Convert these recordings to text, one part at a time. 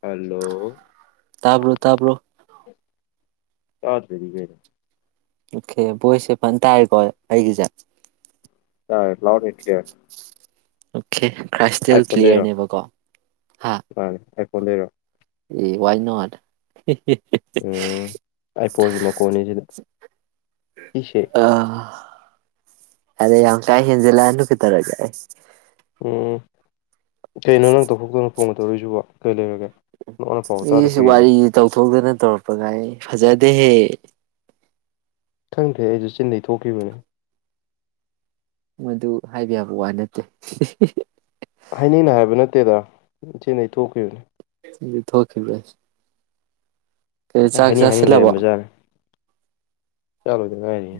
hello ꯇꯥꯕ꯭ꯔꯣ ꯇꯥꯕ꯭ꯔꯣ ꯇꯥ ꯗ꯭ꯔꯗꯤ ꯀꯩꯅꫭ ꯑꯣꯀꯦ ꯚꫭꯏꯁꯦ ꯐꯟ ꯇꯥꯔꯦꯀꯣ ꯑꯩꯒꯤꯁꯦ ꯇꯥꯏ loud and clear okay crystal ꯀ꯭ꯂꯤꯌꯥꯔꯅꯦꯕꯀꯣ ꯍꯥ ꯐꫭꯟꯗꯩꯔꯣ ꯑꯦ ꯋꯥꯏꯅꫭꯠ ꯎꯝ ꯑꯥꯏꯐꫭꯟꯒꯤ ꯃꯈꫭꯟꯅꯤꯁꯤꯗ ꯁꯤꯁꯦ ꯑꯔꯦ ꯌꯥꯝ ꯀꯥꯍ ꯦꯟꯖꯜꯂꯛꯑꯅꯨ ꯀꯩꯗꯧꯒꯦ ꯎꯝ ꯀꯩꯅꯣ ꯅꯪ ꯇꯧꯊꫭꯛꯇ ꯐꯣꯡ ꯒ ꯇꯧꯔꯛꯏ ꯁꯤꯕꫭ ꯀꯩ ꯂꯩꯔꯒꯦ ꯅꯉꯣꯟꯗ ꯄꯥꯎꯒ ꯇꯥꯗ ꯏꯁꯨ ꯀꯨꯏꯔꯦꯅꯦ ꯋꯥꯔꯤꯁꯤ ꯇꯧꯊꯣꯛꯇꯅ ꯇꯧꯔꯛꯄꯒꯥꯏ ꯐꯖꯗꯦꯍꯦ ꯈꯪꯗꯦ ꯑꯩꯁꯨ ꯆꯤꯟꯗꯩ ꯊꯣꯛꯈꯤꯕꯅꯤ ꯃꯗꯨ ꯍꯥꯏꯕ ꯌꯥꯕ ꯋꯥ ꯅꯠꯇꯦ ꯍꯥꯏꯅꯤꯡꯅ ꯍꯥꯏꯕ ꯅꯠꯇꯦꯗ ꯏꯆꯦꯅ ꯊꯣꯛꯈꯤꯕꯅꯦ ꯑꯗꯨꯗꯤ ꯊꯣꯛꯈꯤꯦ ꯁ ꯍꯥꯏꯅꯤꯡ ꯍꯥꯏꯅꯤꯡ ꯂꯩꯔꯝꯕꯖꯥꯠꯅꯤ ꯆꯥꯂꯣꯏꯗꯉꯥꯏꯔꯤ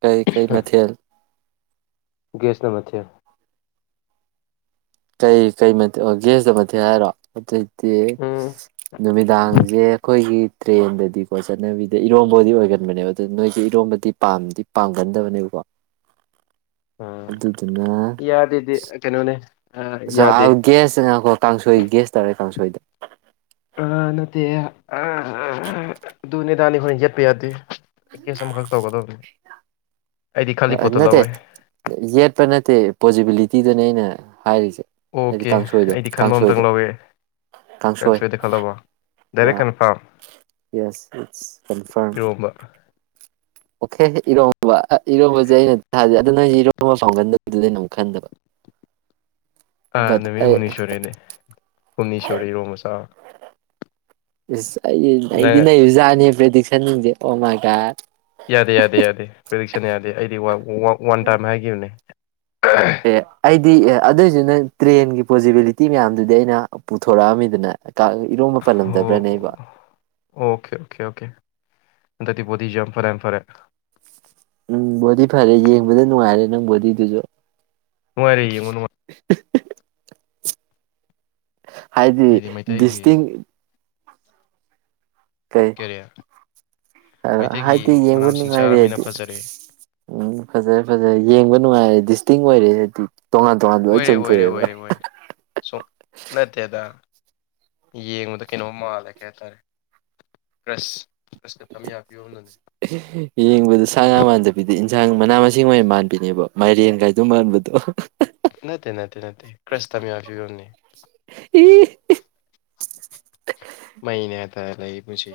ꯀꯩ ꯀꯩ ꯃꯊꯦꯜ ꯒꯦꯁ ꯅꯝꯕꯊ ꯀꯩ ꯀꯩ ꯃꯊꯦ ꯑꯣ ꯒꯦꯁꯇ ꯃꯊꯦ ꯍꯥꯏꯔꯣ ꯑꯇꯩ ꯎꯝ ꯅꯃꯤ ꯅꯨꯡꯗꯥꯡꯁꯦ ꯑꯩꯈꯣꯏꯒꯤ ꯇ꯭ꯔꯦꯟꯗꯗꯤꯀꯣ ꯆꯠꯅꯕꯤꯗ ꯏꯔꯣꯝꯕꯕꯨꯗꯤ ꯑꯣꯏꯒꯟꯕꯅꯦꯕ ꯑꯗꯨ ꯅꯣꯏꯁꯦ ꯏꯔꯣꯝꯕꯗꯤ ꯄꯥꯝꯗꯤ ꯄꯥꯝꯒꯟꯗꯕꯅꯦꯕꯀꯣ ꯑꯥ ꯑꯗꯨꯗꯨꯅ ꯌꯥꯗꯦꯗꯤ ꯀꯩꯅꯣꯅꯦ ꯑꯥ ꯌꯥꯗꯦ ꯒꯌꯥꯁꯇ ꯉꯀꯣ ꯀꯥꯡꯁꯣꯏꯒꯤ ꯒꯦꯁ ꯇꯔꯦꯠ ꯀꯥꯡꯁꯣꯏꯗ ꯑ ꯅꯠꯇꯦ ꯑꯗꯨꯅꯦꯗꯥꯅꯤ ꯑꯩꯣꯏꯅ ꯌꯦꯠꯄ ꯌꯥꯗꯦ ꯒꯦꯁ ꯑꯃꯈꯛ ꯇꯧꯒꯗꯧꯕꯅꯦ ꯅꯠꯇꯦ ꯌꯦꯠꯄ ꯅꯠꯇꯦ ꯄꯣꯖꯤꯕꯤꯂꯤꯇ ꯇꯤꯗꯨꯅꯦ ꯑꯩꯅ ꯍꯥꯏꯔꯤꯁꯦ ꯑꯩꯗꯤ ꯑꯣꯀꯦ ꯀꯥꯡꯁꯣꯏꯗꯣ ꯑꯩꯗꯤ ꯈꯟꯕ ꯑꯝꯇꯪ ꯀꯥꯡꯁꯣꯏꯗ ꯂꯧꯋꯦ ꯀꯥꯡꯁꯣꯏ ꯀꯥꯡꯁꯣꯏꯗ ꯈꯜꯂꯕꯣ ꯌꯥ direct confirm yes it's confirm ꯏꯔꯣꯝꯕ ꯑꯣꯀꯦ ꯏꯔꯣꯝꯕ ꯏꯔꯣꯝꯕꯁꯦ ꯑꯩꯅ ꯊꯥꯖꯩ ꯑꯗꯨ ꯅꯁꯦ ꯏꯔꯣꯝꯕ ꯐꯥꯎꯒꯟꯗꯕꯗꯨꯗꯩꯅ ꯑꯃꯨꯛ ꯈꯟꯗꯕ ꯑꯥ ꯕꯠ ꯅꯨꯃꯤꯠ ꯑꯩ ꯍꯨꯝꯅꯤꯁꯣꯔꯤꯅꯦ ꯍꯨꯝꯅꯤꯁꯣꯔꯤ ꯏꯔꯣ ꯃꯆꯥ ꯏꯁ ꯑꯩ ꯑꯩꯗꯤ ꯅꯖꯥꯅꯤ ꯄ꯭ꯔꯗꯤꯛꯁ ꯁꯤꯅꯤꯡꯖꯦ ꯑꯣꯃꯥꯒꯠ ꯌꯥꯗꯦ ꯌꯥꯗꯦ ꯌꯥꯗꯦ ꯄ꯭ꯔꯤꯗꯤꯛꯁꯟ ꯌꯥꯗꯦ ꯑꯩꯗꯤ ꯋꯥꯟ ꯇꯥꯏꯝ ꯍꯥꯏꯈꯤꯕꯅꯦ ꯑꯦ ꯑꯩꯗꯤ ꯑꯦ ꯑꯗꯨꯏꯁꯤ ꯅ ꯇ꯭ꯔꯦꯟꯒꯤ ꯄꯣꯖꯤꯕꯤꯂꯤꯇꯤ ꯃꯌꯥꯝꯗꯨꯗꯤ ꯑꯩꯅ ꯄꯨꯊꯣꯔꯛꯑꯝꯃꯤꯗꯅ ꯏꯔꯣꯝꯕ ꯑꯣ ꯄꯜꯂꯝꯗꯕ꯭ꯔꯅꯦ ꯑꯩꯕꯣ ꯑꯣꯀꯦ ꯑꯣꯀꯦ ꯑꯣꯀꯦ ꯑꯟꯗꯗꯤꯤꯄꯣꯗꯤꯤ ꯌ ꯌꯥꯝ ꯐꯔꯦ ꯐꯔꯦ ꯎꯝ ꯕꯣꯗꯤ ꯐꯔꯦ ꯌꯦꯡꯕꯗ ꯅꯨꯡꯉꯥꯏꯔꯦ ꯅꯪ ꯕꯣꯗꯤꯗꯨꯁꯨ ꯔꯤꯃ [inaudible] ꯍꯥꯏꯗꯤ ꯗꯤꯁꯇꯤꯡ ꯀꯩ ꯀꯔꯤ ꯑꯗ ꯃꯩꯇꯩꯒꯤ ꯍꯥꯏꯗꯤ ꯃꯅꯥ ꯌꯦꯡꯕ ꯃꯁꯤꯡ ꯆꯥꯔꯃꯤꯅ ꯅꯨꯡꯉꯥꯏꯔꯦꯗꯤ ꯐꯖꯔꯦ ꯎꯝ ꯐꯖꯔꯦ ꯐꯖꯔꯦ ꯌꯦꯡꯕ ꯅꯨꯡꯉꯥꯏꯔꯦꯗꯤ ꯇꯤꯡ ꯑꯣꯏꯏꯔꯦ ꯑꯣꯏꯔꯦ ꯑꯣꯏꯔꯦ ꯑꯣꯏꯔꯦ ꯑꯣꯏꯔꯦ ꯁꯨꯝ ꯅꯠꯇꯦꯗ ꯌꯦꯡꯕꯨꯗ ꯀꯩꯅꯣꯝ ꯃꯥꯜꯂꯦ ꯀꯩ ꯍꯥꯏꯇꯥꯔꯦ ꯄ꯭ꯔꯁ ꯌꯦꯡꯕꯗ ꯁꯥ ꯉ ꯃꯥꯟꯗ ꯄꯤꯗꯤ ꯌꯦꯟꯁꯥꯡ ꯃꯅꯥ ꯃꯁꯤꯡ ꯑꯣꯏꯅ ꯃꯥꯟꯕꯅꯦꯕ ꯃꯥꯏꯔꯦꯟꯒꯥꯏꯗ ꯃꯥꯟꯕꯗꯣ ꯅꯠꯇ ꯅꯠꯇ ꯅ ꯀ꯭ꯔꯔꯤꯁꯇꯃꯤ ꯑꯐꯒꯣꯟꯅꯤ ꯍ ꯃꯅ ꯑꯗꯥꯥꯏ ꯂꯩ ꯄꯨꯁꯤ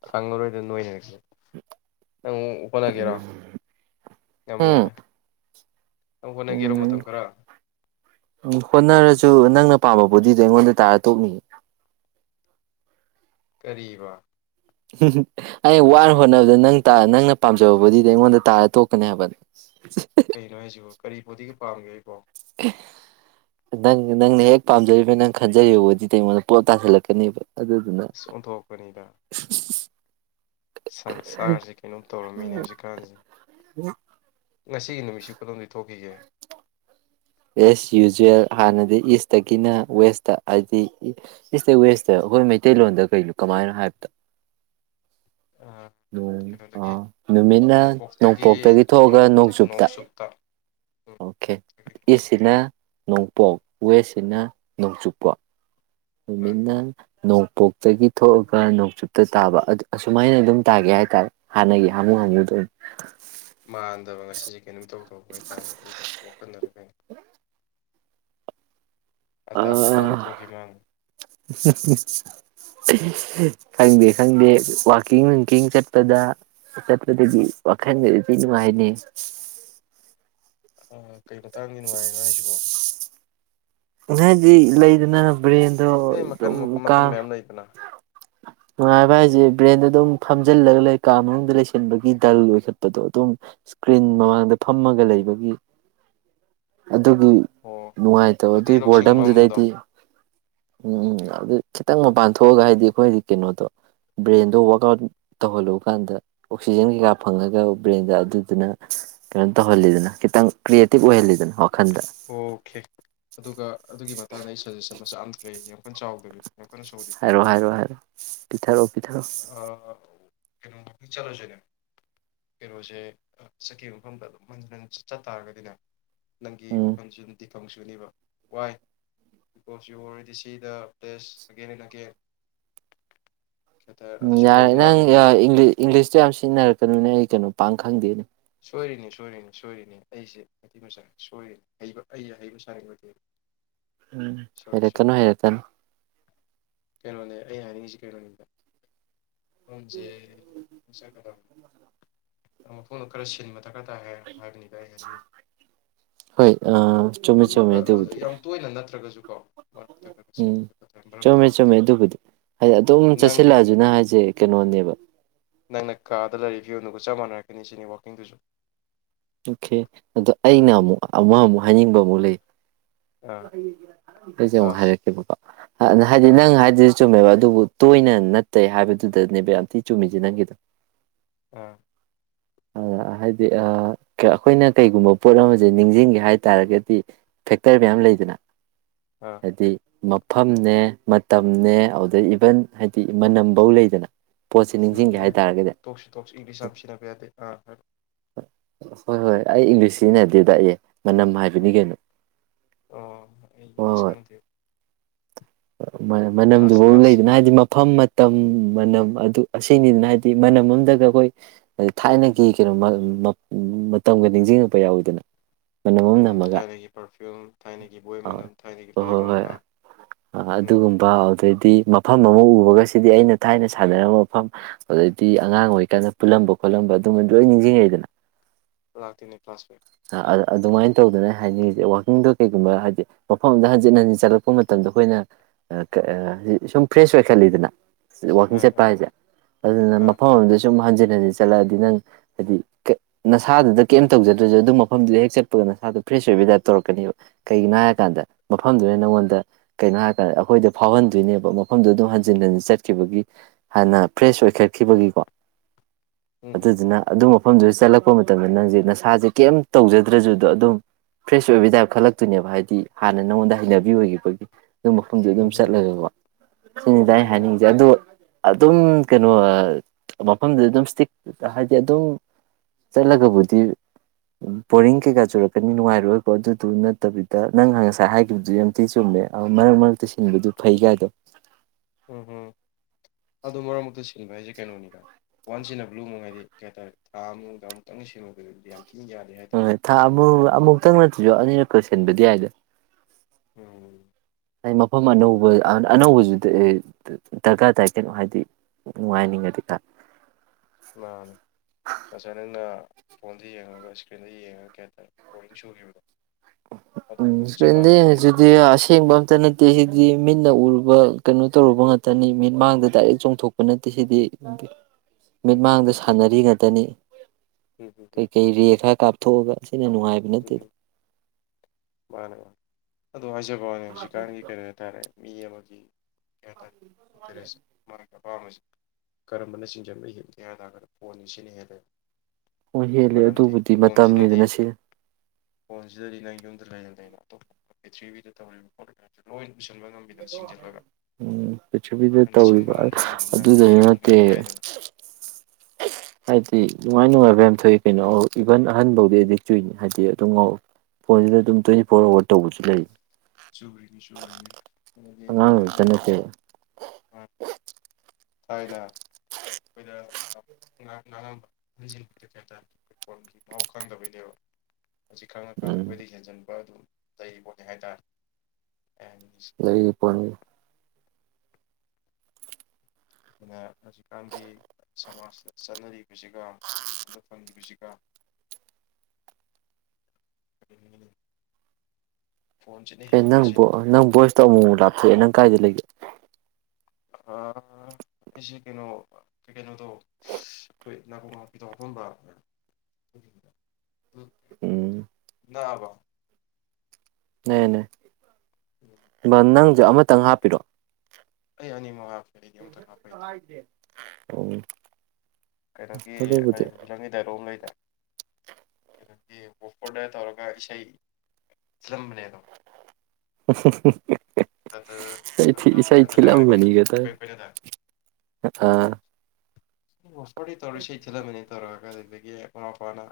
ꯑꯉꯉ ꯂꯣꯏꯗ ꯅꯣꯏꯅ ꯈꯦ ꯅꯪ ꯍꯣꯠꯅꯒꯦꯔꯣ ꯉꯝꯃꯣꯏꯗ ꯅꯪ ꯍꯣꯠꯅꯒꯦꯔꯣ ꯎꯝ ꯃꯇꯝ ꯈꯔ ꯎꯝ ꯍꯣꯠꯅꯔꯁꯨ ꯅꯪꯅ ꯑꯄꯥꯝꯕꯕꯨꯗꯤꯗꯣ ꯑꯩꯉꯣꯟꯗ ꯇꯥꯔ ꯇꯣꯛꯅꯤꯡꯉ ꯀꯔꯤꯕ ꯑꯩ ꯋꯥꯅ ꯍꯣꯠꯅꯕꯗ ꯅꯪ ꯅꯪꯅ ꯄꯥꯝꯖꯕꯕꯨꯗꯤ ꯑꯩꯉꯣꯟꯗ ꯇꯥꯔ ꯇꯣꯛꯀꯅꯤ ꯍꯥꯏꯕꯅꯤ ꯀꯩꯅꯣ ꯍꯥꯏꯁꯤꯕꯣ ꯀꯔꯤ ꯕꯨꯗꯤ ꯄꯥꯝꯒꯦ ꯑꯩꯀꯣ ꯅꯪ ꯅꯪꯅ ꯍꯦꯛ ꯄꯥꯝꯖꯔꯤꯕꯅꯤ ꯅꯪ ꯈꯟꯖꯔꯤꯕꯕꯨꯗꯤ ꯑꯩꯉꯣꯟꯗ ꯄꯣꯠꯞ ꯇꯥꯥꯁꯜꯂꯛꯀꯅꯦꯕ ꯑꯗꯨꯗ ꯑꯗꯨꯅ ꯑꯁ ꯁꯪꯁꯥꯔꯁꯤ ꯀꯩꯅꯣꯝ ꯇꯧꯔꯝꯃꯤꯅꯦ ꯍꯧꯖꯤꯛꯀꯥꯟꯁꯤꯦ ꯉꯁꯤꯒꯤ ꯅꯨꯃꯤꯠꯁꯤ ꯈꯨꯗꯣꯅꯤ ꯊꯣꯛꯈꯤꯒꯦ ꯏꯁ ꯌꯨꯖꯋꯦꯜ ꯍꯥꯟꯅꯗꯤ ꯏꯁꯇꯒꯤꯅ ꯋꯦꯁꯇ ꯍꯥꯏꯕꯗꯤ ꯏꯁꯇ ꯋꯦꯁꯇ ꯑꯩꯈꯣꯏ ꯃꯩꯇꯩꯂꯣꯟꯗ ꯀꯩꯅꯣ ꯀꯃꯥꯏꯅꯣ ꯍꯥꯏꯕꯗ ꯎꯝ ꯀꯩꯅꯣꯗꯒꯤ ꯑꯥ ꯅꯨꯃꯤꯠꯅ ꯅꯣꯡꯄꯣꯛꯇꯒꯤ ꯊꯣꯛꯑꯒ ꯅꯣꯡꯆꯨꯞꯇ ꯑꯣꯀꯦ ꯁꯤꯅ ꯅꯣꯡꯄꯣꯛ ꯋꯦꯁꯁꯤꯅ ꯅꯣꯡꯆꯨꯞꯄ ꯃꯥꯅꯤ ꯁꯃꯤꯟꯅ ꯃꯥꯅꯤ ꯅꯣꯡꯄꯣ ꯇꯒꯤ ꯊꯣꯛꯑꯒ ꯅꯣꯡꯆꯨꯞꯇ ꯇꯥꯕ ꯑꯁꯨꯃꯥꯏꯅ ꯑꯗꯨꯝ ꯇꯥꯒꯦ ꯍꯥꯏꯇꯥꯔꯦ ꯍꯥꯟꯅꯒꯤ ꯍꯥꯃꯨ ꯍꯥꯃꯨꯗꯝ ꯉꯁꯤ ꯀꯩꯅꯣꯝ ꯇꯧꯗꯧꯕ ꯍꯥꯏꯇꯥꯔꯦ ꯑꯩꯒꯤ ꯋꯥꯈꯜꯅꯔꯒ ꯎ ꯑꯜꯇꯥ ꯄꯨꯇꯥꯗ ꯑꯥ ꯊꯣꯛꯈꯤ ꯃꯥꯡ ꯈꯪꯗꯦ ꯈꯪꯗꯦ ꯋꯥꯋꯥꯛꯀꯤꯡ ꯅꯨꯡꯀꯤꯡ ꯆꯠꯄꯗ ꯆꯠꯄꯗꯗꯤ ꯋꯥꯈꯜꯗꯗꯗꯤ ꯅꯨꯡꯉꯥꯏꯅꯤꯩ ꯑꯣ ꯀꯔꯤ ꯃꯇꯥꯡꯒꯤ ꯅꯨꯡꯉꯥꯏꯔꯤꯅꯣ ꯍꯥꯏꯁꯤꯕꯣ ꯍꯗꯤ ꯂꯩ ꯑꯗꯨꯅꯕꯔꯤ ꯑꯗꯨ ꯑꯦ ꯑꯗꯨ ꯃꯈꯜ ꯀ ꯃꯈꯜ ꯃꯌꯥꯝ ꯂꯩꯗꯅ ꯅꯨꯡꯉꯥꯏꯕ ꯍꯥꯏꯁꯦ ꯕ꯭ꯔꯦꯟꯗ ꯑꯗꯨꯝ ꯐꯝꯖꯤꯜꯂꯒ ꯂꯩꯀꯥ ꯃꯅꯨꯡꯗ ꯂꯩꯁꯤꯟꯕꯒꯤ ꯗꯜ ꯑꯣꯏꯈꯠꯄꯗꯣ ꯑꯗꯨꯝ ꯏꯁꯀ꯭ꯔꯤꯟ ꯃꯃꯥꯡꯗ ꯐꯝꯃꯒ ꯂꯩꯕꯒꯤ ꯑꯗꯨꯒꯤ ꯑꯣ ꯅꯨꯡꯉꯥꯏꯇꯕ ꯕꯨꯙꯤ ꯑꯗꯨꯒꯤ ꯂꯧꯁꯤꯡ ꯃꯝꯕꯗꯣ ꯕꯣꯔꯗꯝꯗꯨꯗꯩꯗꯤ ꯎꯝ ꯎꯝ ꯑꯗꯨ ꯈꯤꯇꯪ ꯃꯄꯥꯟ ꯊꯣꯛꯑꯒ ꯍꯥꯏꯗꯤ ꯑꯩꯈꯣꯏꯗꯤ ꯀꯩꯅꯣꯗꯣ ꯕ꯭ꯔꯦꯟꯗꯣ ꯋꯥꯔꯛꯑꯥꯎꯠ ꯇꯧꯍꯜꯂꯨ ꯀꯥꯟꯗ ꯑꯣꯛꯁꯤꯖꯦꯟ ꯀꯩꯀꯥ ꯐꯪꯉꯒ ꯕ꯭ꯔꯦꯟꯗ ꯑꯗꯨꯗꯨꯅ ꯀꯩꯅꯣ ꯇꯧꯍꯜꯂꯤꯗꯅ ꯈꯤꯇꯪ ꯀ꯭ꯔꯤꯌꯦꯇꯤꯞ ꯑꯣꯏꯍꯜꯂꯤꯗꯅ ꯋꯥꯈꯟꯗ ꯑꯣꯀꯦ ꯑꯗꯨꯒ ꯑꯗꯨꯒꯤ ꯃꯇꯥꯡꯗ ꯑꯩ ꯁꯖꯦꯁꯟ ꯃꯆꯥ ꯑꯃꯇ ꯂꯩ ꯌꯦꯡꯉ ꯀꯟꯆꯥꯎ ꯦꯜꯂꯤ ꯍꯥꯏꯔꯑꯣ ꯍꯥꯏꯔꯛꯑꯣ ꯍꯥꯏꯔꯣꯑꯣ ꯄꯤꯊꯔꯛꯑꯣ ꯄꯤꯊꯔꯛꯑꯣ ꯀꯩꯅꯣꯃꯛꯇꯪ ꯆꯠꯂꯨꯁꯣꯏꯅꯦ ꯀꯩꯅꯣꯁꯦ ꯆꯠꯈꯤꯕ ꯃꯐꯝꯗ ꯑꯗꯨꯝ ꯃꯟꯖꯟ ꯍꯟ ꯆꯠ ꯇꯥꯔꯒꯗꯤꯅꯦ ꯅꯪ ꯎꯝ ꯑꯣꯈꯅꯁꯨ ꯐꯪꯁꯨꯅꯦꯕ ꯋꯥꯏ ꯀꯣꯞꯁꯨ ꯑꯣꯔꯦꯗꯤ ꯁꯤꯗ ꯄ꯭ꯂꯦꯁ ꯑꯒꯦꯟ ꯑꯦꯦꯟ ꯑꯒꯦꯟ ꯎꯝ ꯑꯗꯨꯁꯨ ꯌꯥꯔꯦ ꯕꯣꯔꯤꯡ ꯅꯪ ꯂꯥꯛꯀꯅꯦꯕ ꯏꯪꯂꯤꯁꯇꯣ ꯌꯥꯝ ꯁꯤꯖꯤꯟꯅꯔꯛꯀꯅꯤꯅꯦ ꯑꯩ ꯀꯩꯅꯣ ꯄꯥꯡ ꯈꯪꯗꯦꯅꯤ ꯁꯣꯏꯔꯤꯅꯤ ꯁꯣꯏꯔꯤꯅꯤ ꯁꯣꯏꯔꯤꯅꯤ ꯑꯩꯁꯦ ꯃꯤ ꯃꯆꯥ ꯁꯣꯏꯔꯤꯅꯤ ꯍꯩꯕ ꯑꯩ ꯍꯩꯕ ꯁꯥꯅꯤꯡꯕꯗꯤ ꯎꯝ ꯁꯣꯔꯤ ꯁꯣꯔꯤ ꯍꯩꯔꯦꯇꯅꯣ ꯍꯩꯔꯦꯇꯅꯣ ꯀꯩꯅꯣꯅꯦ ꯑꯩ ꯍꯥꯏꯅꯤꯡꯉꯤꯁꯤ ꯀꯩꯅꯣꯅꯤꯗ ꯖꯦꯁ ꯀ ꯑꯣ ꯅ ꯈꯔ ꯁꯤꯟꯃ ꯊꯛꯀꯔ ꯇꯥꯏ ꯍꯥꯏꯕꯅꯤꯗ ꯑꯩ ꯍꯥꯏꯅꯤꯡ ꯍꯣꯏ ꯆꯨꯝꯃꯦ ꯍꯥꯏꯗꯤ ꯆꯨꯝꯃꯦ ꯑꯗꯨꯕꯨꯗꯤ ꯌꯥꯝ ꯇꯣꯏꯅ ꯅꯠꯇ꯭ꯔꯒꯁꯨ ꯎꯝ ꯆꯨꯝꯃꯦ ꯇꯥꯔꯒꯗꯤ ꯆꯨꯝꯃꯦ ꯑꯗꯨꯕꯨꯗꯤ ꯑꯩꯅ ꯑꯗꯨꯝ ꯅꯪ ꯆꯠꯁꯤꯜꯂꯛꯑꯁꯨꯅ ꯍꯥꯏꯁꯦ ꯀꯩꯅꯣꯅꯦꯕ ꯅꯪꯅ ꯀꯥꯗ ꯂꯩꯔꯤ ꯐꯤꯕꯝ ꯑꯗꯨꯒ ꯆꯞ ꯃꯥꯟꯅꯔꯦ ꯀꯅꯤ ꯁꯤꯅꯤ ꯋꯥꯛꯀꯤꯡꯗꯨꯁꯨ ꯑꯣꯀꯦ ꯑꯗꯣ ꯑꯩꯅ ꯑꯃꯨꯛ ꯑꯃ ꯑꯃꯨꯛ ꯍꯥꯏꯅꯤꯡꯕ ꯑꯃꯨꯛ ꯂꯩ ꯑꯥ ꯑꯩꯁꯦ ꯑꯃꯨꯛ ꯇꯥꯁ ꯍꯥꯏꯔꯛꯀꯦꯕꯕꯥ ꯍꯥꯏꯗꯤ ꯅꯪ ꯇꯥꯁ ꯍꯥꯏꯗꯨꯗꯤ ꯆꯨꯝꯃꯦꯕ ꯑꯗꯨꯕꯨ ꯇꯣꯏꯅ ꯅꯠꯇꯦ ꯍꯥꯏꯕꯗꯨꯗꯅꯦꯕ ꯌꯥꯝ ꯊꯤ ꯆꯨꯝꯃꯤꯁꯦ ꯅꯪꯒꯤꯗꯣ ꯑꯥ ꯑ ꯍꯥꯏꯗꯤ ꯑꯩꯈꯣꯏꯅ ꯀꯩꯒꯨꯝꯕ ꯄꯣꯠ ꯑꯃꯁꯦ ꯅꯤꯡꯁꯤꯡꯒꯦ ꯍꯥꯏ ꯇꯥꯔꯒꯗꯤ ꯐꯦꯛꯇꯔ ꯃꯌꯥꯝ ꯂꯩꯗꯅ ꯑꯥ ꯍꯥꯏꯗꯤ ꯃ ꯃꯐꯝꯅꯦ ꯃꯇꯝꯅꯦ ꯑꯗꯨꯗꯩ ꯏꯚꯟ ꯍꯥꯏꯗꯤ ꯃꯅꯝꯐꯧ ꯂꯩꯗꯅ ꯄꯣꯠꯁꯦ ꯎꯝ ꯅꯤꯡꯁꯤꯡꯒꯦ ꯑꯦ ꯍꯥꯏ ꯇꯥꯔꯒꯗꯤ ꯇꯣꯛꯁꯤ ꯇꯣꯛꯁ ꯏꯪꯂꯤꯁ ꯌꯥꯝ ꯁꯤꯟꯅꯕ ꯌꯥꯗꯦ ꯑꯥ ꯍꯣꯏ ꯍꯣꯏ ꯍꯣꯏ ꯑꯩ ꯏꯪꯂꯤꯁꯁꯤꯅꯗꯦꯗ ꯑꯩ ꯃꯅꯝ ꯍꯥꯏꯕꯅꯤ ꯎꯝ ꯀꯩꯅꯣ ꯑꯣ ꯑꯩ ꯍꯣꯏ ꯏꯪꯂꯤꯁ ꯍꯣꯏ ꯈꯪꯗꯦ ꯃꯅꯝꯗꯨ ꯇꯥꯁ ꯐꯥꯎ ꯇꯥꯁ ꯂꯩꯗꯅ ꯍꯥꯏꯗꯤ ꯃꯐꯝ ꯃꯇꯝ ꯃꯅꯝ ꯑꯗꯨ ꯑꯁꯤꯅꯤꯗꯅ ꯍꯥꯏꯗꯤ ꯃꯅꯝ ꯑꯝꯗꯒ ꯑꯩꯈꯣꯏ ꯊꯥꯏꯅꯒꯤ ꯀꯩꯅꯣ ꯃꯇꯝꯒ ꯅꯤꯡꯁꯤꯡꯉꯛꯄ ꯌꯥꯎꯋꯤꯗꯅ ꯃꯅꯝ ꯑꯃ ꯎꯝ ꯅꯝꯃꯒ ꯊꯥꯏꯅꯒꯤ ꯄꯥꯔꯐꯤꯌꯨꯝ ꯊꯥꯏꯅꯒꯤ ꯕꯣꯏ ꯍꯣꯏ ꯃꯅꯝ ꯊꯥꯏꯅꯒꯤ ꯂꯥꯏꯔꯛ ꯍꯣꯏ ꯃꯅ ꯍꯣꯏ ꯍꯥ ꯎꯝ ꯗꯤ ꯃꯐꯝ ꯑꯃ ꯎꯕꯒꯁꯤꯗꯤ ꯑꯩꯅ ꯊꯥꯏꯅ ꯁꯥꯟꯅꯔꯝꯕ ꯃꯐꯝ ꯑꯗꯩꯗꯤ ꯑꯉꯥꯡ ꯑꯣꯏꯔꯤꯀꯥꯟꯗ ꯄꯨꯜꯂꯝꯕ ꯈꯣꯠꯂꯝꯕ ꯑꯗꯨꯃ ꯂꯣꯏ ꯅꯤꯡꯁꯤꯡꯉꯦꯗꯅ ꯂꯥꯛꯇꯣꯏꯅꯦ ꯀ꯭ꯂꯥꯁ ꯑꯗꯨꯃꯥꯏꯅ ꯇꯧꯗꯅꯦ ꯍꯥꯏꯅꯤꯡ ꯋꯥꯋꯥꯛꯀꯤꯡꯗꯣ ꯀꯩꯒꯨꯝꯕ ꯍꯥꯏꯕꯗꯤ ꯃꯐꯝꯗ ꯍꯟꯖꯤꯟ ꯍꯟꯖꯤꯟ ꯆꯠꯂꯛꯄ ꯃꯇꯝꯗ ꯑꯩꯈꯣꯏꯅ ꯁꯨꯝ ꯐ꯭ꯔꯦꯁ ꯑꯣꯏꯈꯠꯂꯤꯗꯅ ꯋꯥꯀꯤꯡ ꯑꯥ ꯆꯠꯄ ꯑꯥ ꯍꯥꯏꯁꯦ ꯑꯗꯨꯅ ꯑꯥ ꯃꯐꯝ ꯑꯃꯗ ꯁꯨꯝ ꯍꯟꯖꯤꯟ ꯎꯝ ꯆꯠꯂꯛꯑꯗꯤ ꯅꯪ ꯍꯥꯏꯗꯤ ꯅꯁꯥꯗꯨꯗ ꯀꯩꯝ ꯇꯧꯖꯗ꯭ꯔꯁꯨ ꯑꯗꯨꯝ ꯃꯐꯝꯗꯨꯗ ꯍꯦꯛ ꯆꯠꯄꯒ ꯅꯁꯥꯗꯨꯣ ꯐ꯭ꯔꯦꯁ ꯑꯣꯏꯕꯒꯤꯗꯥꯏꯞ ꯇꯧꯔꯛꯀꯅꯦꯕ ꯀꯩꯒꯤꯅꯣ ꯍꯥꯏꯔꯀꯥꯟꯗ ꯃꯐꯝꯗꯨꯅ ꯅꯪꯉꯣꯟꯗ ꯀꯩꯅꯅꯣ ꯍꯥꯏꯔꯀꯥꯟꯗ ꯑꯩꯈꯣꯏꯗ ꯐꯥꯎꯍꯟꯗꯣꯏꯅꯦꯕ ꯃꯐꯝꯗꯣ ꯑꯗꯨꯝ ꯍꯟꯖꯤꯟ ꯍꯟꯖꯤꯟ ꯆꯠꯈꯤꯕꯒꯤ ꯍꯥꯟꯅ ꯐ꯭ꯔꯦꯁ ꯑꯣꯏꯈꯠꯈꯤꯕꯒꯤꯀꯣ ꯎꯝ ꯑꯗꯨ ꯍꯝ ꯑꯗꯨꯅ ꯑꯗꯨꯝ ꯃꯐꯝꯗꯨꯗ ꯆꯠꯂꯛꯄ ꯃꯇꯝꯗ ꯅꯪꯁꯦ ꯅꯁꯥꯁꯦ ꯀꯩꯝ ꯇꯧꯖꯗ꯭ꯔꯖꯗꯣ ꯑꯗꯨꯝ ꯐ꯭ꯔꯦꯁ ꯑꯣꯏꯕ ꯇꯥꯏꯞ ꯈꯜꯂꯛꯇꯣꯏꯅꯦꯕ ꯍꯥꯏꯗꯤ ꯍꯥꯟꯅ ꯅꯪꯉꯣꯟꯗ ꯍꯩꯅꯕꯤ ꯑꯣꯏꯈꯤꯕꯒꯤ ꯑꯗꯨ ꯃꯐꯝꯗꯨ ꯑꯗꯨꯝ ꯎꯝ ꯍꯝ ꯆꯠꯂꯒꯦꯀꯣ ꯁꯤꯅꯤꯗ ꯑꯩ ꯎꯝ ꯍꯝ ꯍꯥꯏꯅꯤꯡꯤꯁꯦ ꯑꯗꯣ ꯑꯗꯨꯝ ꯀꯩꯅꯣ ꯃꯐꯝꯗꯨ ꯑꯗꯨꯝ ꯏꯁꯇꯤꯛ ꯍꯥꯏꯗꯤ ꯑꯗꯨꯝ ꯆꯠꯂꯒꯕꯨꯗꯤ ꯕꯣꯔꯤꯡ ꯀꯩꯀꯥ ꯆꯨꯔꯛꯀꯅꯤ ꯅꯨꯡꯉꯥꯏꯔꯣꯏꯀꯣ ꯑꯗꯨꯗꯨ ꯅꯠꯇꯕꯤꯗ ꯅꯪ ꯉꯁꯥꯏ ꯍꯥꯏꯈꯤꯕꯗꯨ ꯌꯥꯝ ꯊꯤ ꯆꯨꯝꯃꯦ ꯃꯔꯛ ꯃꯔꯛꯇ ꯁꯤꯟꯕꯗꯨ ꯐꯩ ꯀꯥꯏꯗꯣ ꯎꯝ ꯎꯝ ꯑꯗꯨ ꯃꯔꯛ ꯃꯔꯛꯇ ꯁꯤꯟꯕ ꯍꯥꯏꯁꯦ ꯀꯩꯅꯣꯅꯤꯒ ꯋꯥꯟꯁꯤꯅ ꯕ꯭ꯂꯨ ꯃꯨ ꯍꯥꯏꯗꯤ ꯀꯩ ꯍꯥꯏꯇꯥꯔꯦ ꯊꯥ ꯑꯃꯗ ꯑꯃꯨꯛꯇꯪꯒꯤ ꯁꯤꯟꯃꯗ ꯗꯤ꯭ꯟ ꯇꯦ ꯑꯣ ꯊ ꯑꯕꯨ ꯑꯃꯨꯛꯇꯪ ꯅꯠꯇ꯭ꯁꯨ ꯑꯅꯤꯔꯛꯛꯇꯛꯁꯟꯕꯗꯤ ꯌꯥꯏꯗ ꯎꯝ ꯑꯩ ꯃꯐꯝ ꯑꯅꯧꯕ ꯑꯅꯧꯕꯁꯤꯗ ꯗꯔꯀꯥꯔ ꯇꯥꯏ ꯀꯩꯅꯣ ꯍꯥꯏꯗꯤ ꯅꯨꯡꯉꯥꯏꯅꯤꯡꯉꯗꯤ ꯈꯔ ꯃꯥꯅꯦ ꯉꯁꯥꯏ ꯅꯪꯅ ꯐꯣꯟꯗ ꯌꯦꯡꯉꯒ ꯏꯁꯀ꯭ꯔꯤꯟꯗ ꯌꯦꯡꯉꯒ ꯀꯩ ꯍꯥꯏꯇꯥꯔꯦ ꯕꯣꯔꯗꯤꯡ ꯁꯨꯈꯤꯕꯗꯣ ꯎꯝꯦꯟ ꯑꯗꯨꯗꯤ ꯑꯁꯦꯡꯕ ꯑꯝꯇ ꯅꯠꯇꯦ ꯁꯤꯗꯤ ꯃꯤꯠꯅ ꯎꯔꯨ ꯀꯩꯅꯣ ꯇꯧꯔꯨꯕ ꯉꯥꯛꯇꯅꯤ ꯃꯤꯠ ꯃꯥꯡꯗ ꯗꯥꯏꯔꯦꯛ ꯆꯣꯡꯊꯣꯛꯄ ꯅꯠꯇꯦ ꯁꯤꯗꯤ ꯎꯝ ꯍꯝ ꯃꯤꯠꯃꯥꯡꯗ ꯍꯝ ꯍꯝ ꯁꯥꯟꯅꯔꯤ ꯉꯥꯛꯇꯅꯤ ꯎꯝ ꯍꯝ ꯍꯝ ꯀꯩꯀꯩ ꯔꯦ ꯈꯔ ꯀꯥꯞꯊꯣꯛꯑꯒ ꯩꯅ ꯅꯨꯡꯉꯥꯏꯕ ꯅ ꯎꯝ ꯍꯝ ꯃꯥꯅꯦ ꯃꯥꯅꯦ ꯑꯗꯨꯗꯣ ꯍꯥꯏꯖꯕꯅꯦ ꯍꯧꯖꯤꯛꯀꯥꯟꯒꯤ ꯀꯔꯤ ꯍꯥꯏꯇꯥꯔꯦ ꯃꯤ ꯑꯃꯒꯤ ꯑꯗꯨ ꯑꯄꯥꯝꯕꯕꯁꯤ ꯀꯔꯝꯕꯅ ꯆꯤꯡꯖꯅ ꯍꯦꯞꯒꯦ ꯍꯥꯏꯕꯇꯥꯔꯒꯗ ꯐꯣꯟꯅꯤ ꯁꯤꯅ ꯍꯦꯂꯦ ꯍꯣꯏ ꯍꯦꯂ ꯑꯗꯨꯕꯨꯗꯤ ꯐꯣꯟꯁꯤꯗꯗꯤ ꯃꯇꯝꯅꯤꯗꯅ ꯁꯤ ꯐꯣꯟꯁꯤꯗꯗꯤ ꯅꯪ ꯌꯨꯝꯗ ꯂꯩꯅ ꯂꯩꯕ ꯑꯇꯣꯞ ꯄ꯭ꯔꯤꯊ꯭ꯔꯤꯕꯕꯤꯗ ꯇꯧꯔꯤꯕ ꯄꯣꯠꯌꯥꯝ ꯂꯣꯏ ꯎꯝ ꯄ꯭ꯔꯤꯊꯤꯕꯤꯗ ꯅꯪꯅ ꯆꯤꯡꯕ ꯇꯧꯔꯤꯕ ꯉꯝꯗ꯭ꯔꯁꯨ ꯑꯗꯨꯝ ꯅꯪ ꯑꯗꯨꯗꯁꯨ ꯊꯤꯔꯒ ꯑꯗꯨꯝ ꯅꯠꯇꯦ ꯌꯦꯡ ꯌꯥꯏꯗꯅ ꯍꯥꯏꯗꯤ ꯅꯨꯡꯉꯥꯏ ꯅꯨꯡꯉꯥꯏꯕ ꯄꯣꯕ꯭ꯂꯦꯝ ꯊꯣꯛꯏ ꯀꯩꯅꯣ ꯏꯚꯟ ꯑꯍꯟ ꯐꯥꯎꯗꯤ ꯑꯦꯗꯤꯛ ꯆꯨꯏꯅꯤ ꯍꯥꯏꯗꯤ ꯑꯗꯨꯝ ꯐꯣꯟꯁꯤꯗ ꯑꯗꯨꯝ ꯇ꯭ꯋꯦꯟꯇꯤ ꯐꯣꯔ ꯑꯋꯥꯔ ꯇꯧꯕꯁꯨ ꯂꯩ ꯁꯨꯔꯤꯅꯦ ꯆꯨꯔꯤꯅꯦ ꯑꯉꯥꯡ ꯆꯟꯅꯁ ꯊꯥꯏꯅ ꯑꯩꯈꯣꯏꯗ ꯉꯥꯡꯕ ꯍꯟꯖꯤꯟꯕꯒꯤꯗ ꯀꯩ ꯍꯥꯏꯇꯥꯥꯔꯦ ꯐꯠ ꯐꯣꯟꯒꯤ ꯃꯍꯥꯎ ꯈꯪꯗꯕꯩꯅꯦꯕ ꯑꯁꯤ ꯈꯪꯉꯀꯥꯟꯗ ꯎꯝ ꯑꯩꯈꯣꯏꯗ ꯍꯦꯟꯖꯤꯟ ꯑꯗꯨ ꯂꯩ ꯄꯣꯠꯅꯤ ꯍꯥꯏꯇꯥꯔꯦ ꯂꯩ ꯐꯅꯤ ꯑꯗꯨꯅ ꯍꯧꯖꯤꯛꯀꯥꯟꯒꯤ ꯁꯃꯥꯖꯇ ꯆꯠꯅꯔꯤꯕꯁꯤꯒ ꯑꯗ ꯐꯪꯉꯁꯤꯒ ꯀꯔꯤ ꯑꯦ ꯅꯪ ꯅꯪ ꯚꯣꯏꯁꯇꯣ ꯑꯃꯨꯛꯛ ꯂꯥꯞꯊꯣꯛꯑꯦ ꯅꯪ ꯀꯥꯏꯗ ꯂꯩꯗꯒꯤꯦ ꯑꯩꯁꯤꯦ ꯀꯩꯅꯣ ꯀꯩꯅꯣꯗꯣ ꯑꯩꯈꯣꯏ ꯅꯥꯀꯣꯡ ꯉꯄꯤꯗꯣ ꯍꯥꯐꯝꯕ ꯎꯝ ꯑꯣꯦ ꯕ ꯅꯅꯦ ꯅꯪꯁꯦ ꯑꯃꯇꯪ ꯍꯥꯞꯄꯤꯔꯣꯑꯣ ꯑꯩ ꯑꯅꯤꯃꯛ ꯍꯥꯞꯄꯦ ꯑꯩꯗꯤ ꯑꯃꯇꯪ ꯍꯥꯞꯄꯩꯗꯤ ꯎ ꯀꯩꯅꯣꯒꯤ ꯀ ꯍꯧꯖꯤ ꯂꯝꯪꯒꯤ ꯗꯥꯏꯔꯣ ꯑꯃ ꯂꯩꯗ ꯀꯩꯅꯗꯤ ꯑꯣꯐꯣꯔꯗ ꯇꯧꯔꯒ ꯏꯁꯩ ꯊꯤꯜꯂꯝꯕꯅꯦ ꯑꯗꯣ ꯁ ꯅꯠꯇ ꯊꯤꯂ ꯑꯃ ꯂꯥꯏꯔ ꯀꯩꯅꯣ ꯃꯅꯤꯒ ꯇ ꯑꯥ ꯁꯤ ꯀꯧ ꯇꯧꯔꯤꯁꯤ ꯊ ꯃꯅꯤꯅ ꯇꯧꯔ ꯀꯀꯗꯤ ꯑꯗꯒꯤ ꯃꯃꯥ ꯐꯄꯥꯅ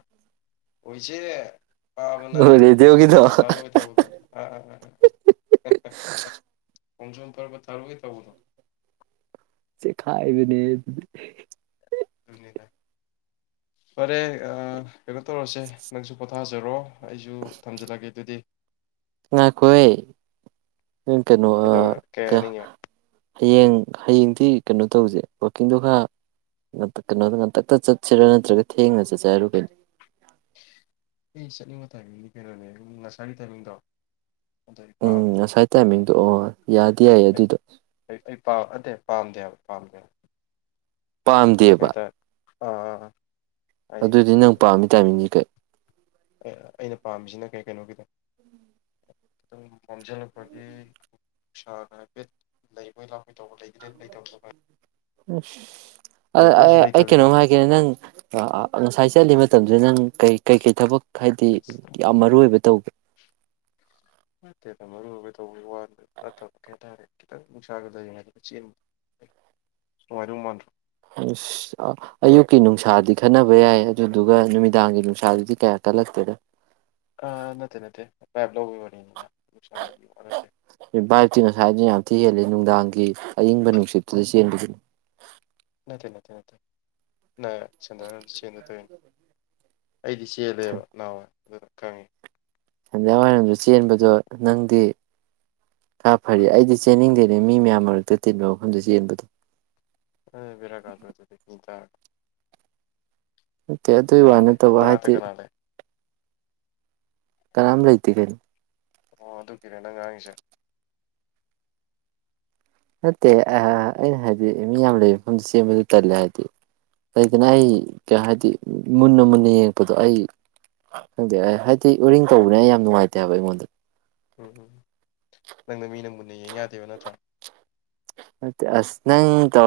ꯑꯩꯁꯦ ꯄꯥꯕꯅ ꯑꯣ ꯈꯣꯡꯆꯨ ꯔꯦꯗꯤꯑꯣꯒꯤꯗꯣ ꯈꯔꯄ ꯊꯥꯔꯑꯣꯏ ꯇꯧꯕꯗꯣ ꯑ ꯑꯣꯣꯡꯁꯝ ꯇꯔꯕ ꯊꯥꯔꯨꯒꯦ ꯇꯧꯕꯗꯣ ꯁꯤ ꯈꯥꯏꯕꯅꯦ ꯐꯔꯦ ꯑ ꯀꯩꯅꯣ ꯇꯧꯔꯦ ꯅꯪꯁꯨ ꯄꯣꯊꯥꯔꯁꯦ ꯊꯝꯖꯔꯣ ꯑꯩꯁꯨ ꯊꯝꯖꯜꯂꯒꯦ ꯑꯗꯨꯗꯤ ꯉ ꯉꯥꯏꯈꯣꯏ ꯀꯩꯅꯣ ꯀꯩꯗꯧꯔꯦ ꯀꯩ ꯍꯥꯏꯅꯤꯡꯉꯦ ꯍꯌꯦꯡ ꯍꯌꯦꯡꯗꯤ ꯀꯩꯅꯣ ꯇꯧꯁꯦ ꯋꯥꯛꯀꯤꯡꯗꯣ ꯈꯔ ꯀꯩꯅꯣꯗ ꯉꯥꯛꯇꯛꯇ ꯆꯠꯁꯤꯔꯥ ꯅꯠꯇ꯭ꯔꯒ ꯊꯦꯡꯅ ꯆꯠꯁꯦ ꯍꯥꯏꯔꯨ ꯀꯩꯅꯣ ꯑꯩ ꯆꯠꯅꯤꯡꯕ ꯇꯥꯏꯃꯤꯡꯗꯤ ꯀꯩꯅꯣꯅꯦ ꯅꯁꯥꯔꯒꯤ ꯇꯥꯏꯃꯤꯡꯗꯣ ꯑꯗꯨ ꯑꯩ ꯄꯥꯝꯗꯦ ꯎꯝꯁꯥꯏꯇ ꯃꯤ ꯇ ꯑꯣ ꯌꯥꯗꯤ ꯌꯥꯏ ꯑꯩ ꯑꯗꯨꯗꯣ ꯑꯩ ꯑꯗꯦ ꯄꯥꯝꯗꯦꯕ ꯄꯥꯝꯗꯦ ꯄꯥꯝꯗꯦꯕ ꯑꯥ ꯑꯗꯨꯗꯤ ꯅꯪ ꯄꯥꯝꯃꯤ ꯇꯥꯏꯃꯤꯡꯁ ꯀꯩ ꯑꯩꯅ ꯄꯥꯝꯃꯤꯁꯤꯅ ꯀꯩ ꯀꯩꯅꯣꯒꯤꯗꯣ ꯈꯤꯇꯪ ꯃꯝꯁꯤꯜꯂꯛꯄꯒꯤ ꯎ ꯁꯥꯥꯒ ꯍꯥꯏꯐꯦꯠ ꯂꯩꯕꯣꯏ ꯂꯥꯛ ꯎ ꯑ ꯂꯩꯕ꯭ꯔꯁꯨ ꯑꯩ ꯂꯩꯇꯕꯤꯗꯣ ꯀꯩꯅꯣꯝ ꯍꯥꯏꯒꯦ ꯅꯪ ꯉꯁꯥꯏ ꯆꯠꯂꯤ ꯃꯇꯝꯗꯨꯗ ꯅꯪ ꯀꯩ ꯀꯩꯀꯩ ꯊꯕꯛ ꯍꯥꯏꯗꯤ ꯌꯥꯝ ꯃꯔꯨ ꯑꯣꯏꯕ ꯇꯧꯒꯦ ꯅꯠꯇꯦꯗ ꯃꯔꯨ ꯑꯣꯏꯕ ꯇꯧꯕꯒꯤ ꯋꯥ ꯅꯠꯇꯕ ꯀꯩ ꯍꯥꯏꯇꯥꯔꯦ ꯈꯤꯇꯪ ꯅꯨꯡꯁꯥꯒ ꯂꯩꯔꯤꯉꯩꯗ ꯆꯦꯟ ꯅꯨꯉꯥꯏꯗꯧ ꯃꯥꯟꯗ꯭ꯔꯣ ꯑꯁ ꯑꯌꯨꯛꯀꯤ ꯅꯨꯡꯁꯥꯗꯤ ꯈꯟꯅꯕ ꯌꯥꯏ ꯑꯗꯨꯗꯨꯒ ꯅꯨꯃꯤꯗꯥꯡꯒꯤ ꯅꯨꯡꯁꯥꯗꯨꯗꯤ ꯀꯌꯥ ꯀꯜꯂꯛꯇꯦꯗ ꯑꯥ ꯅꯠꯇꯦ ꯅꯠꯇꯦ ꯄꯥꯏꯞ ꯂꯧꯕꯩ ꯋꯥꯔꯤꯅꯤꯗ ꯅꯨꯡꯁꯥꯒꯤ ꯋꯥ ꯅꯠꯇꯦ ꯕꯥꯏꯠ ꯁꯦ ꯉꯁꯥꯏꯗꯩ ꯌꯥꯝ ꯊꯤ ꯍꯦꯜꯂꯤ ꯅꯨꯡꯗꯥꯡꯒꯤ ꯑꯏꯤꯡꯕ ꯅꯨꯡꯁꯤꯠꯇꯨꯗ ꯆꯦꯟꯕꯒꯤ ꯅꯠꯇꯦ ꯅꯠꯇꯦ ꯅꯠꯇꯦ [unintelligible] ꯆꯦꯟꯗ ꯇꯧꯏꯅꯤ ꯑꯩꯗꯤ ꯆꯦꯜꯂꯦꯕ ꯅꯥꯍꯥꯋꯥꯏ ꯑꯗꯨꯅ ꯀꯪꯉꯦ ꯁꯟꯗ꯭ꯌꯥ ꯋꯥꯏꯔꯝꯗ ꯆꯦꯟꯕꯗꯣ ꯅꯪꯗꯤ ꯈꯔ ꯐꯔꯤ ꯑꯩꯗꯤ ꯆꯦꯟꯅꯤꯡꯗꯦꯅꯦ ꯃꯤ ꯃꯌꯥꯝ ꯃꯔꯛꯇ ꯇꯤꯟꯕ ꯃꯐꯝꯗ ꯆꯦꯟꯕꯗꯣ ꯑ ꯕꯦꯔꯥ ꯀꯥꯗꯔꯣ ꯑꯗꯨꯗꯤ ꯃꯤ ꯇꯥꯔ ꯅꯠꯇꯦ ꯑꯗꯨꯏ ꯋꯥ ꯀꯅꯥ ꯂꯩ ꯅꯠꯇꯕ ꯅꯅꯥꯛꯇ ꯍꯥꯏꯗꯤ ꯀꯅꯥ ꯂꯩ ꯀꯅꯥꯝ ꯂꯩꯇꯦ ꯀꯩꯅꯣ ꯑꯣ ꯑꯗꯨꯒꯤꯔ ꯅꯪ ꯉꯥꯡꯉꯤꯖꯦ ꯅꯠꯇꯦ ꯑꯥ ꯑꯩꯅ ꯍꯥꯏꯗꯤ ꯃꯤ ꯌꯥꯝ ꯂꯩꯕ ꯃꯐꯝꯗ ꯆꯦꯟꯕꯗꯣ ꯇꯜꯂꯦ ꯍꯥꯏꯗꯤ ꯂꯩꯗꯅ ꯑꯩ ꯀ ꯍꯥꯏꯗꯤ ꯃꯨꯟꯅ ꯃꯨꯟꯅ ꯌꯦꯡꯉꯛꯄꯗꯣ ꯑꯩ ꯈꯪꯗꯦ ꯍꯥꯏꯗꯤ ꯎꯔꯤꯡ ꯇꯧꯕꯅꯤꯅ ꯑꯩ ꯌꯥꯝ ꯅꯨꯡꯉꯥꯏꯇꯦ ꯍꯥꯏꯕ ꯑꯩꯉꯣꯟꯗ ꯎꯝ ꯎꯝ ꯅꯪꯅ ꯃꯤ ꯅ ꯃꯨꯟꯅ ꯌꯦꯡ ꯌꯥꯗꯦꯕ ꯅꯠꯇ꯭ꯔꯥ ꯅꯠꯇꯦ ꯑꯁ ꯅꯪ ꯇꯧ